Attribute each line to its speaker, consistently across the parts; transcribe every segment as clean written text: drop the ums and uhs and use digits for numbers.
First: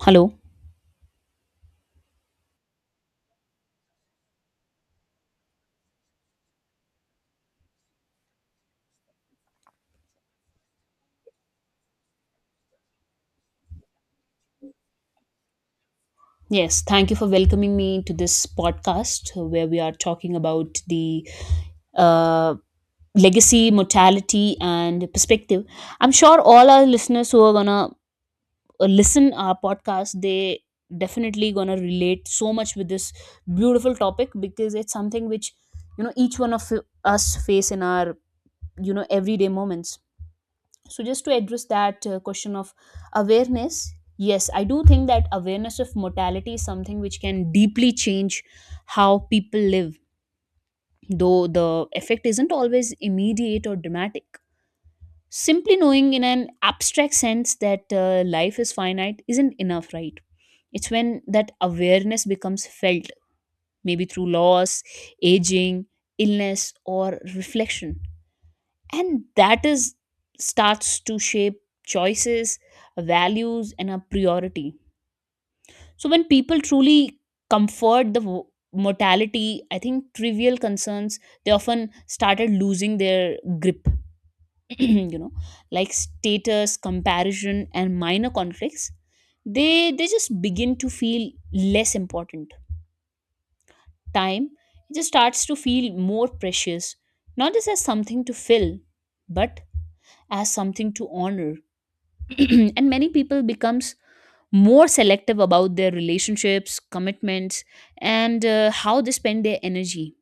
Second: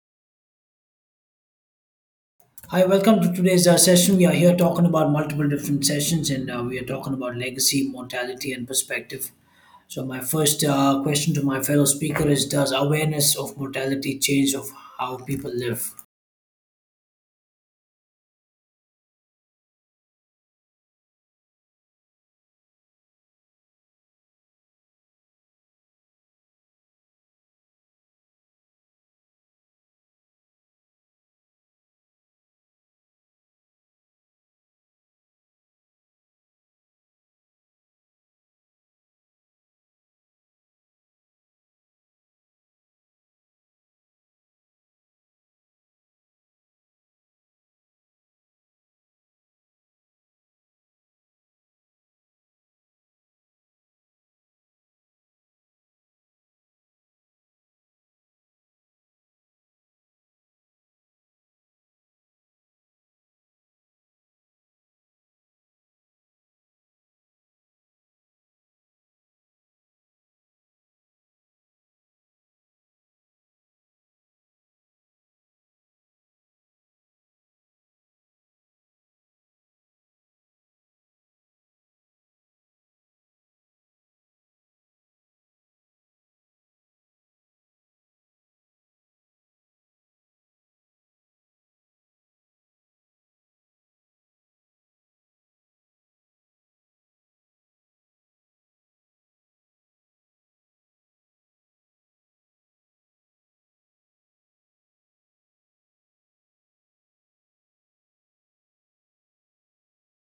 Speaker 1: Hello.
Speaker 2: Hi, welcome to today's session. We are here talking about multiple different sessions and we are talking about legacy, mortality, and perspective. So, my first question to my fellow speaker is, does awareness of mortality change of how people live?
Speaker 1: Yes, thank you for welcoming me to this podcast where we are talking about the uh, legacy, mortality, and perspective. I'm sure all our listeners who are gonna listen our podcast, they definitely gonna relate so much with this beautiful topic because it's something which each one of us face in our everyday moments. So just to address that question of awareness, yes, I do think that awareness of mortality is something which can deeply change how people live, though the effect isn't always immediate or dramatic. Simply knowing in an abstract sense that life is finite isn't enough, right? It's when that awareness becomes felt, maybe through loss, aging, illness or reflection, and that is starts to shape choices, values and a priority. So when people truly comfort the mortality, I think trivial concerns, they often started losing their grip. You know, like status comparison and minor conflicts, they just begin to feel less important. Time, it just starts to feel more precious, not just as something to fill, but as something to honor. And many people becomes more selective about their relationships, commitments, and how they spend their energy.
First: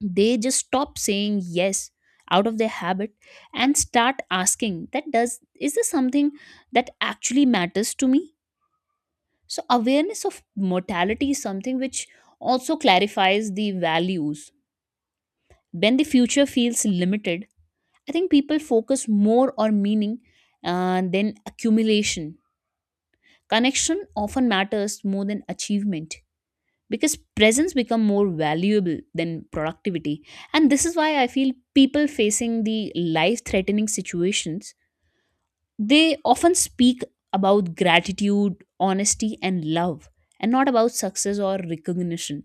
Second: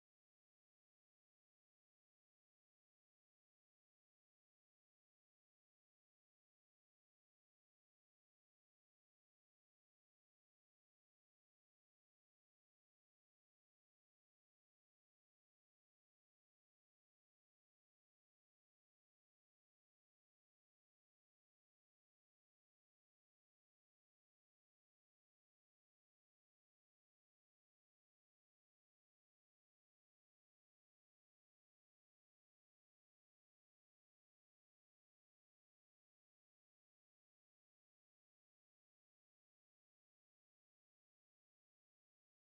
Speaker 1: They just stop saying yes out of their habit and start asking that does, is this something that actually matters to me? So awareness of mortality is something which also clarifies the values. When the future feels limited, I think people focus more on meaning than accumulation. Connection often matters more than achievement, because presence become more valuable than productivity. And this is why I feel people facing the life threatening situations, they often speak about gratitude, honesty and love, and not about success or recognition.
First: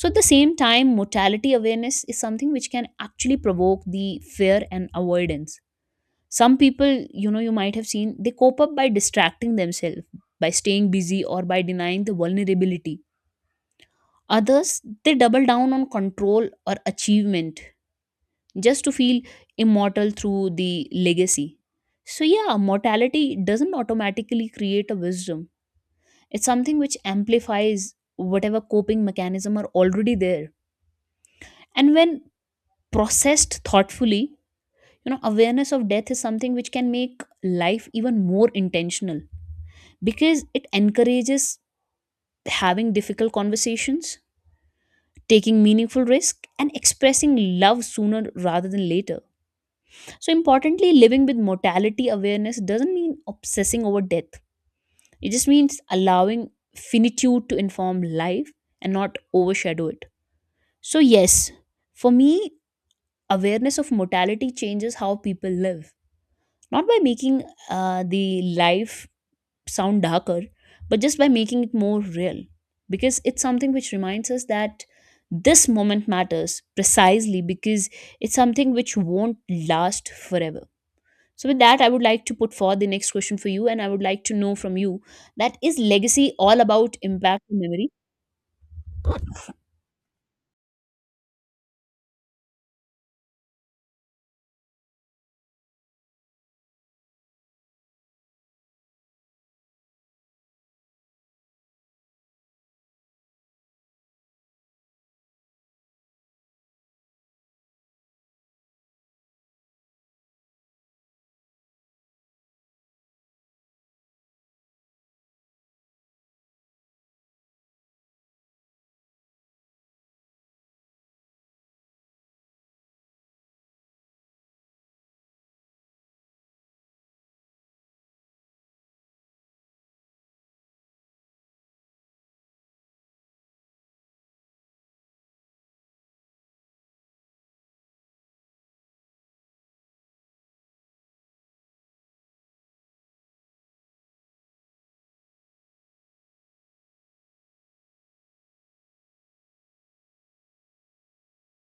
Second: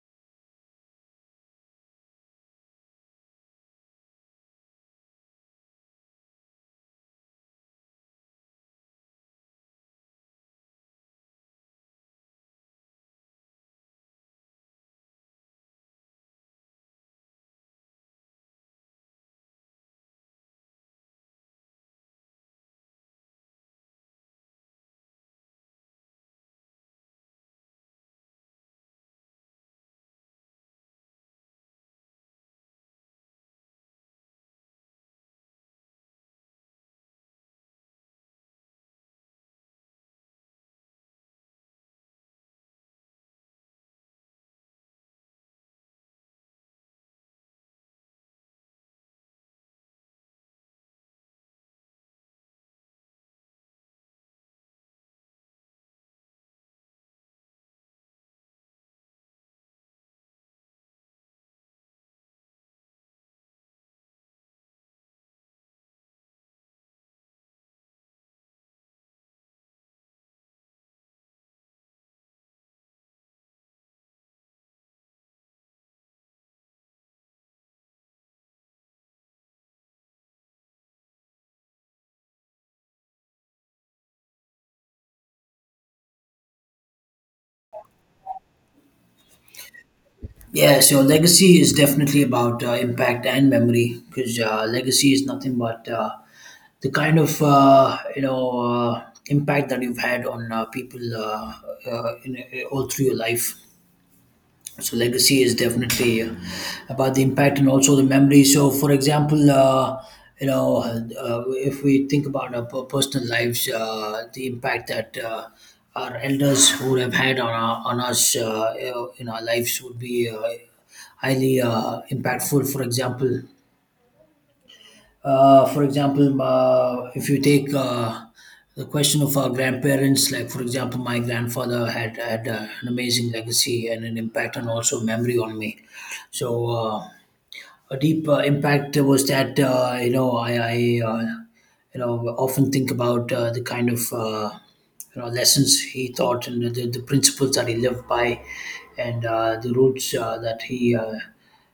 Speaker 1: So at the same time, mortality awareness is something which can actually provoke the fear and avoidance. Some people, you know, you might have seen they cope up by distracting themselves, by staying busy or by denying the vulnerability. Others, they double down on control or achievement, just to feel immortal through the legacy. So yeah, mortality doesn't automatically create a wisdom. It's something which amplifies whatever coping mechanism are already there. And when processed thoughtfully, you know, awareness of death is something which can make life even more intentional, because it encourages having difficult conversations, taking meaningful risk and expressing love sooner rather than later. So importantly, living with mortality awareness doesn't mean obsessing over death. It just means allowing finitude to inform life and not overshadow it. So yes, for me, awareness of mortality changes how people live, not by making the life sound darker, but just by making it more real. Because it's something which reminds us that this moment matters precisely because it's something which won't last forever. So, with that, I would like to put forward the next question for you, and I would like to know from you, that is legacy all about impact and memory?
Speaker 2: Yeah, so legacy is definitely about impact and memory because legacy is nothing but the kind of you know impact that you've had on people in, all through your life. So legacy is definitely about the impact and also the memory. So for example, you know, if we think about our personal lives, the impact that our elders would have had on, our, on us, you know, in our lives would be highly impactful. For example, for example, if you take the question of our grandparents, like for example, my grandfather had an amazing legacy and an impact and also memory on me. So a deep impact was that you know I uh, you know often think about the kind of you know lessons he taught and the principles that he lived by, and the roots that he.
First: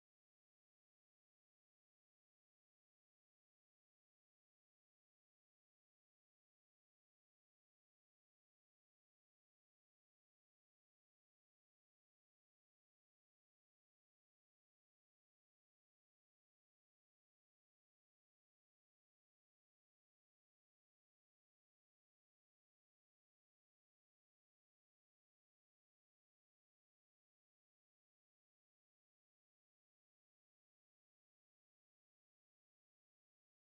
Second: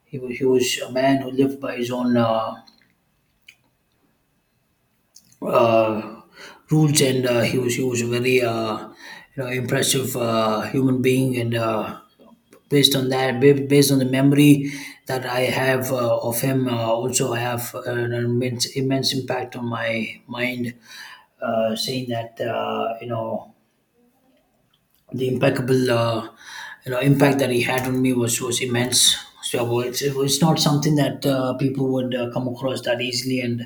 Speaker 2: He was a man who lived by his own uh, rules, and he was a very you know impressive human being. And based on that, based on the memory that I have of him, also I have an immense impact on my mind, saying that you know the impeccable you know impact that he had on me was immense. So well, it was not something that people would come across that easily, and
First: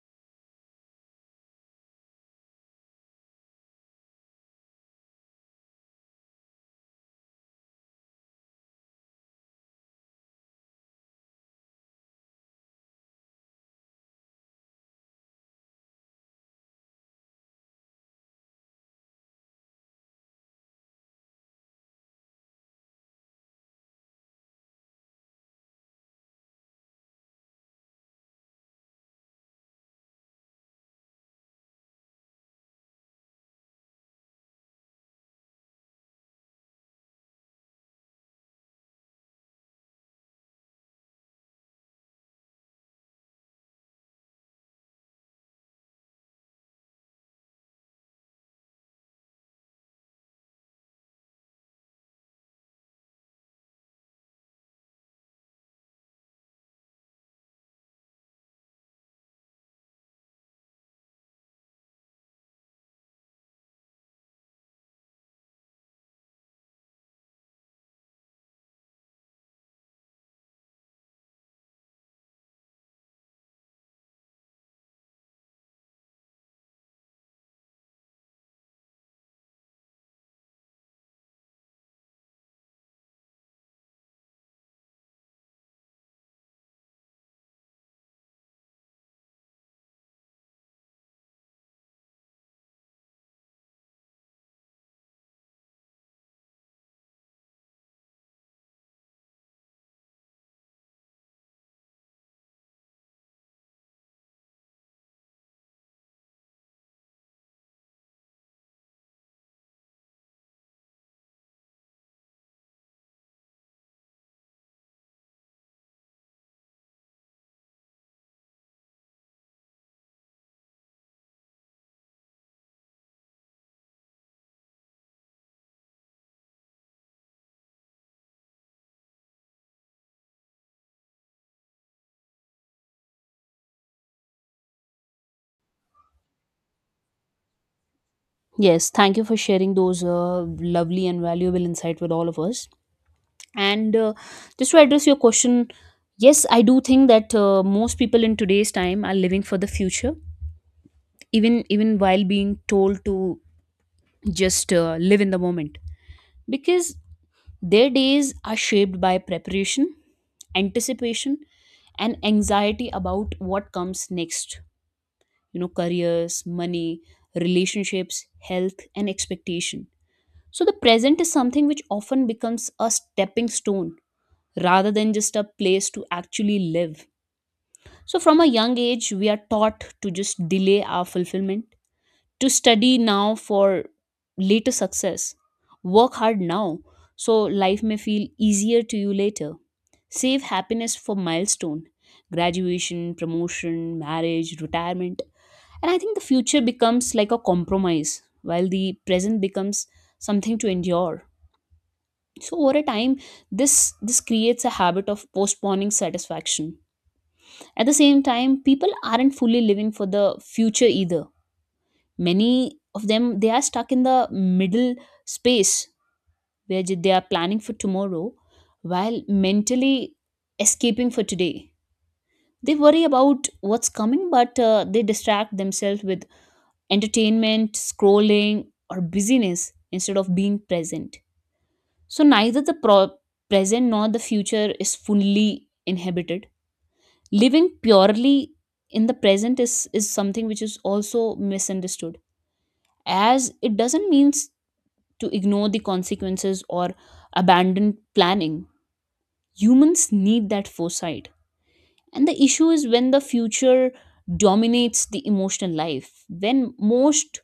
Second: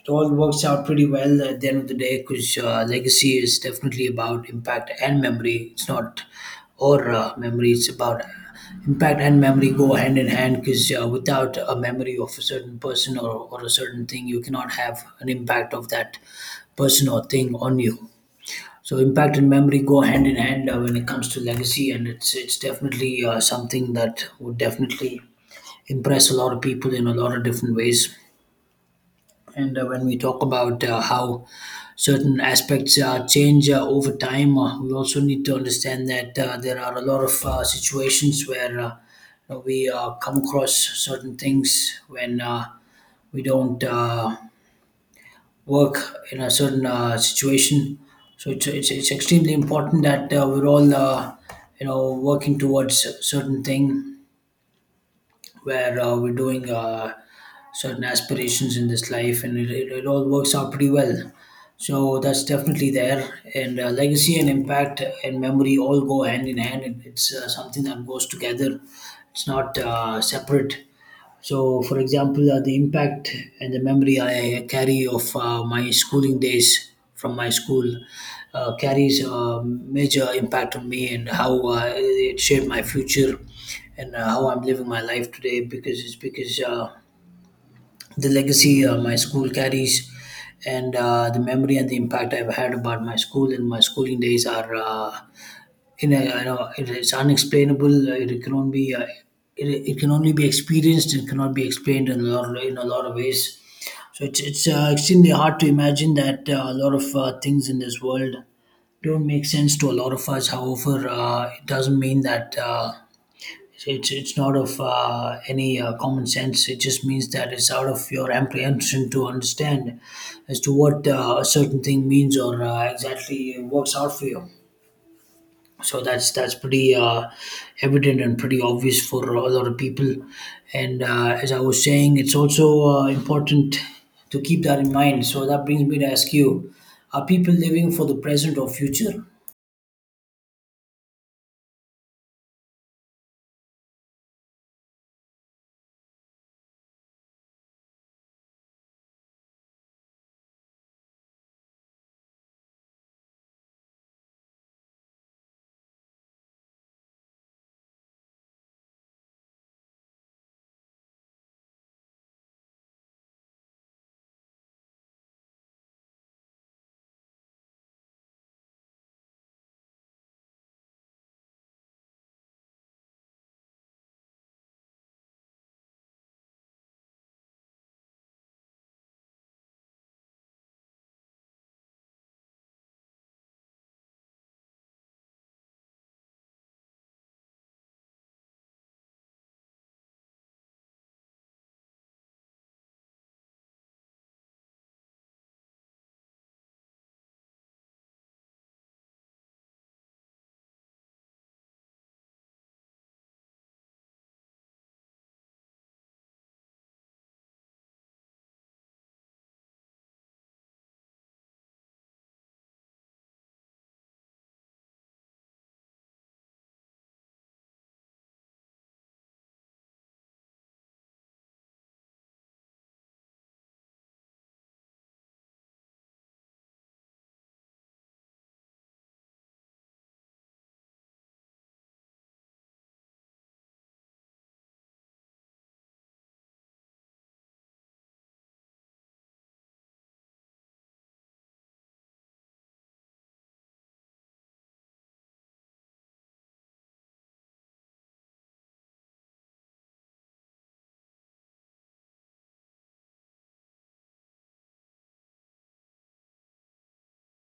Speaker 2: it all works out pretty well at the end of the day because legacy is definitely about impact and memory. It's not or uh, memory it's about impact and memory go hand in hand because without a memory of a certain person or a certain thing, you cannot have an impact of that person or thing on you. So impact and memory go hand in hand when it comes to legacy, and it's definitely something that would definitely impress a lot of people in a lot of different ways. And when we talk about how certain aspects change over time, we also need to understand that there are a lot of situations where you know, we come across certain things when we don't. Work in a certain situation. So it's extremely important that we're all, you know, working towards a certain thing where we're doing certain aspirations in this life, and it all works out pretty well. So that's definitely there. And legacy and impact and memory all go hand in hand. It's something that goes together. It's not separate. So, for example, the impact and the memory I carry of my schooling days from my school carries a major impact on me and how it shaped my future and how I'm living my life today because it's because the legacy my school carries and the memory and the impact I've had about my school and my schooling days are. In a, you know, it is unexplainable. Uh, it, can only be it can only be experienced, it cannot be explained in a lot in a lot of ways. So it's extremely hard to imagine that a lot of things in this world don't make sense to a lot of us. However, it doesn't mean that it's not of any common sense. It just means that it's out of your apprehension to understand as to what a certain thing means or exactly works out for you. So that's pretty evident and pretty obvious for a lot of people. And as I was saying, it's also important to keep that in mind. So that brings me to ask you, are people living for the present or
Speaker 1: Yes, thank
Speaker 2: future?
Speaker 1: you for sharing those lovely and valuable insight with all of us. And just to address your question, yes, I do think that most people in today's time are living for the future, even while being told to just live in the moment, because their days are shaped by preparation, anticipation and anxiety about what comes next. You know, careers, money, relationships, health and expectation. So the present is something which often becomes a stepping stone rather than just a place to actually live. So from a young age we are taught to just delay our fulfillment, to study now for later success. Work hard now so life may feel easier to you later. Save happiness for milestone, graduation, promotion, marriage, retirement. And I think the future becomes like a compromise while the present becomes something to endure. So over a time, this this creates a habit of postponing satisfaction. At the same time, people aren't fully living for the future either. Many of them, they are stuck in the middle space where they are planning for tomorrow while mentally escaping for today. They worry about what's coming, but they distract themselves with entertainment, scrolling or busyness instead of being present. So neither the present nor the future is fully inhabited. Living purely in the present is something which is also misunderstood, as it doesn't mean to ignore the consequences or abandon planning. Humans need that foresight. And the issue is when the future dominates the emotional life, when most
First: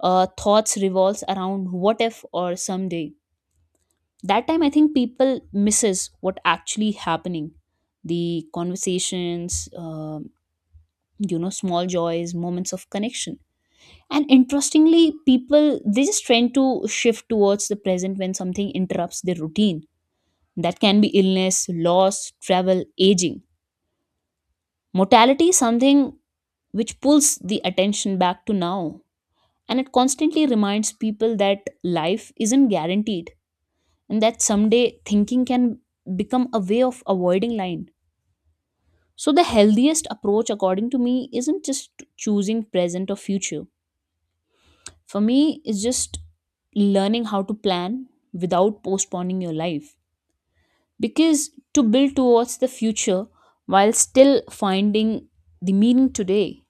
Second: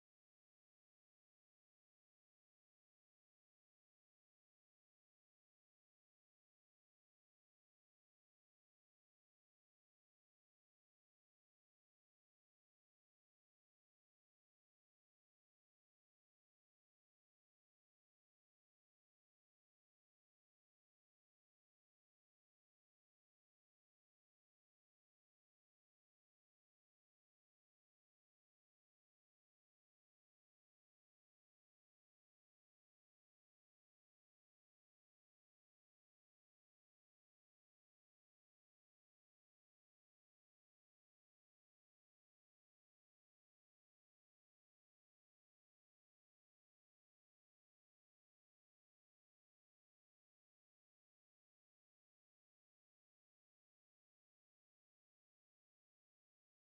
Speaker 1: thoughts revolves around what if or someday. That time I think people misses what actually happening. The conversations, you know, small joys, moments of connection. And interestingly, people they just tend to shift towards the present when something interrupts their routine, that can be illness, loss, travel, aging. Mortality is something which pulls the attention back to now, and it constantly reminds people that life isn't guaranteed and that someday thinking can become a way of avoiding line. So, the healthiest approach, according to me, isn't just choosing present or future. For me, it's just learning how to plan without postponing your life, because to build towards the future while still finding the meaning today,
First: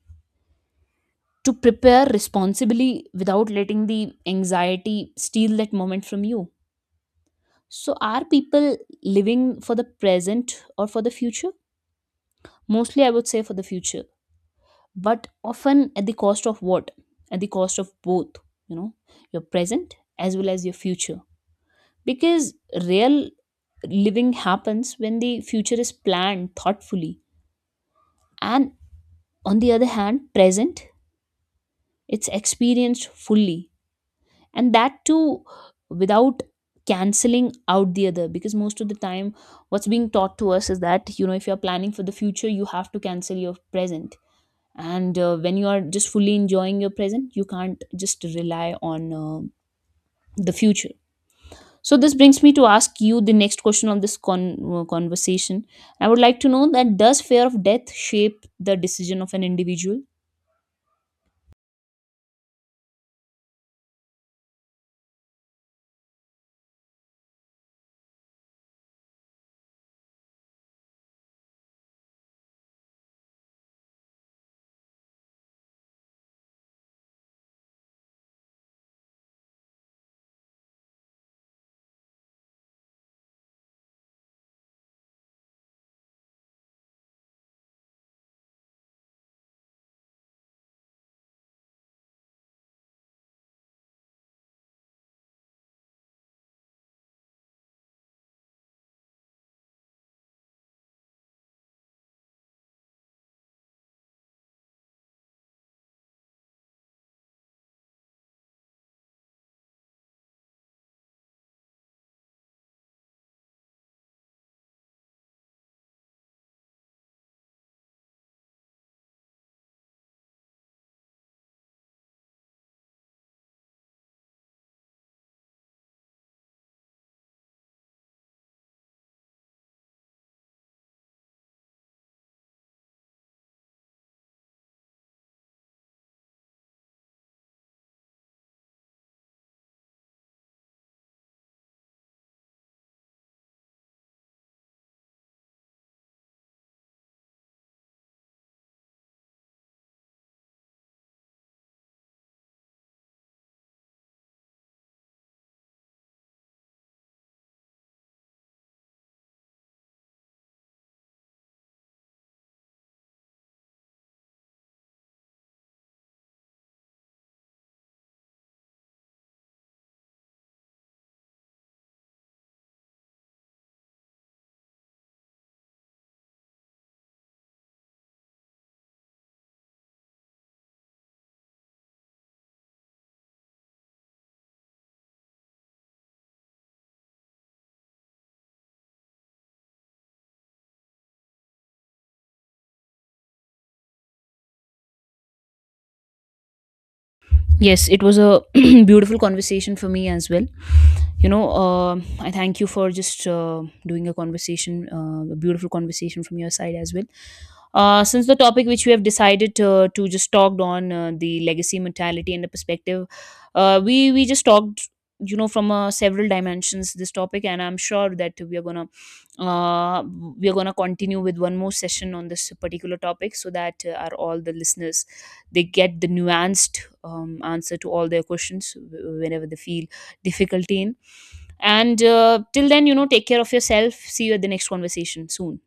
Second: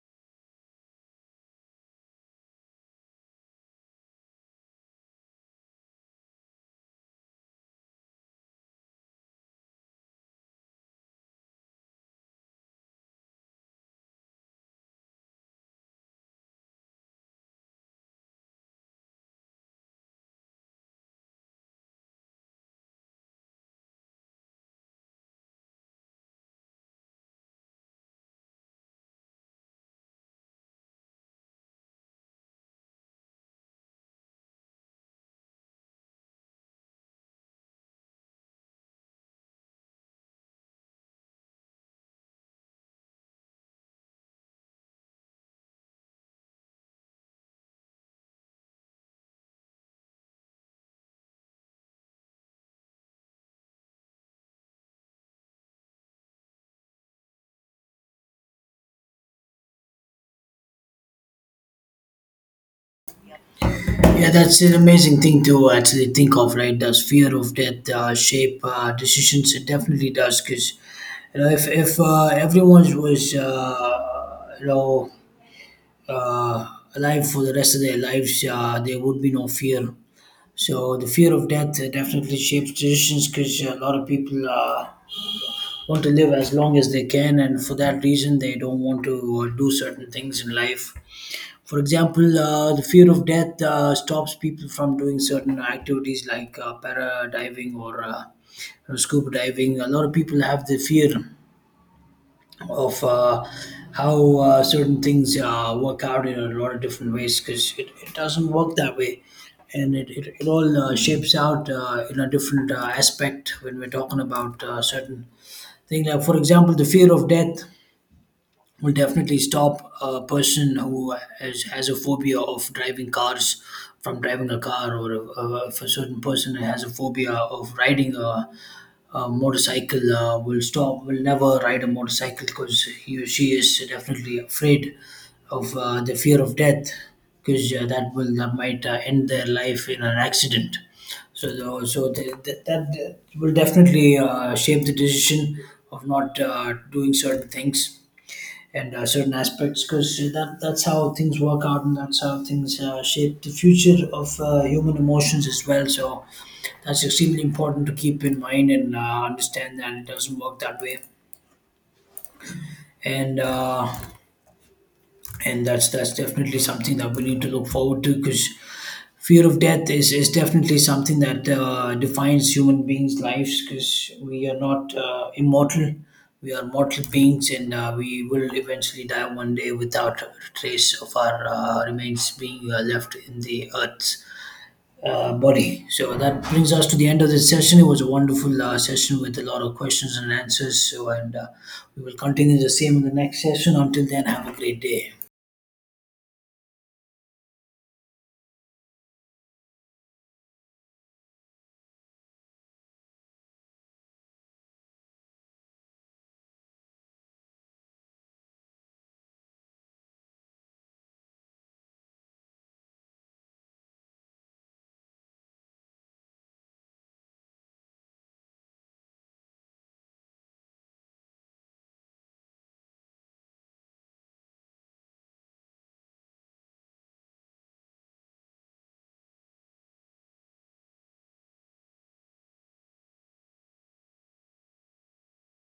Speaker 1: to prepare responsibly without letting the anxiety steal that moment from you. So, are people living for the present or for the future? Mostly, I would say for the future, but often at the cost of what? At the cost of both, you know, your present as well as your future. Because real living happens when the future is planned thoughtfully, and on the other hand, present, it's experienced fully, and that too without canceling out the other. Because most of the time what's being taught to us is that, you know, if you're planning for the future you have to cancel your present, and when you are just fully enjoying your present you can't just rely on the future. So this brings me to ask you the next question of this conversation. I would like to know that does fear of death shape the decision of an individual?
Speaker 2: Yeah, that's an amazing thing to actually think of, right? Does fear of death shape decisions? It definitely does because you know if everyone was you know uh, alive for the rest of their lives, there would be no fear. So the fear of death definitely shapes decisions because a lot of people want to live as long as they can, and for that reason, they don't want to do certain things in life. For example, the fear of death stops people from doing certain activities like para diving or scuba diving. A lot of people have the fear of how certain things work out in a lot of different ways because it doesn't work that way, and it all shapes out in a different aspect when we're talking about certain things. Like for example, the fear of death will definitely stop a person who has a phobia of driving cars from driving a car, or if a certain person has a phobia of riding a motorcycle, will never ride a motorcycle because he or she is definitely afraid of the fear of death because that might end their life in an accident. So that that will definitely shape the decision of not doing certain things and certain aspects because that's how things work out, and that's how things shape the future of human emotions as well. So that's extremely important to keep in mind and understand that it doesn't work that way. And that's definitely something that we need to look forward to because fear of death is definitely something that defines human beings' lives because we are not immortal. We are mortal beings, and we will eventually die one day without a trace of our remains being left in the earth's body. So that brings us to the end of this session. It was a wonderful session with a lot of questions and answers. So, and we will continue the same in the next session. Until then, have a great day.
Speaker 1: Yes, it was a beautiful conversation for me as well. You know, I thank you for just doing a conversation, a beautiful conversation from your side as well. Since the topic which we have decided to just talked on, the legacy, mentality and the perspective, we just talked, you know, from several dimensions this topic, and I'm sure that uh, we are gonna continue with one more session on this particular topic, so that our all the listeners, they get the nuanced answer to all their questions whenever they feel difficulty in. And till then, you know, take care of yourself. See you at the next conversation soon.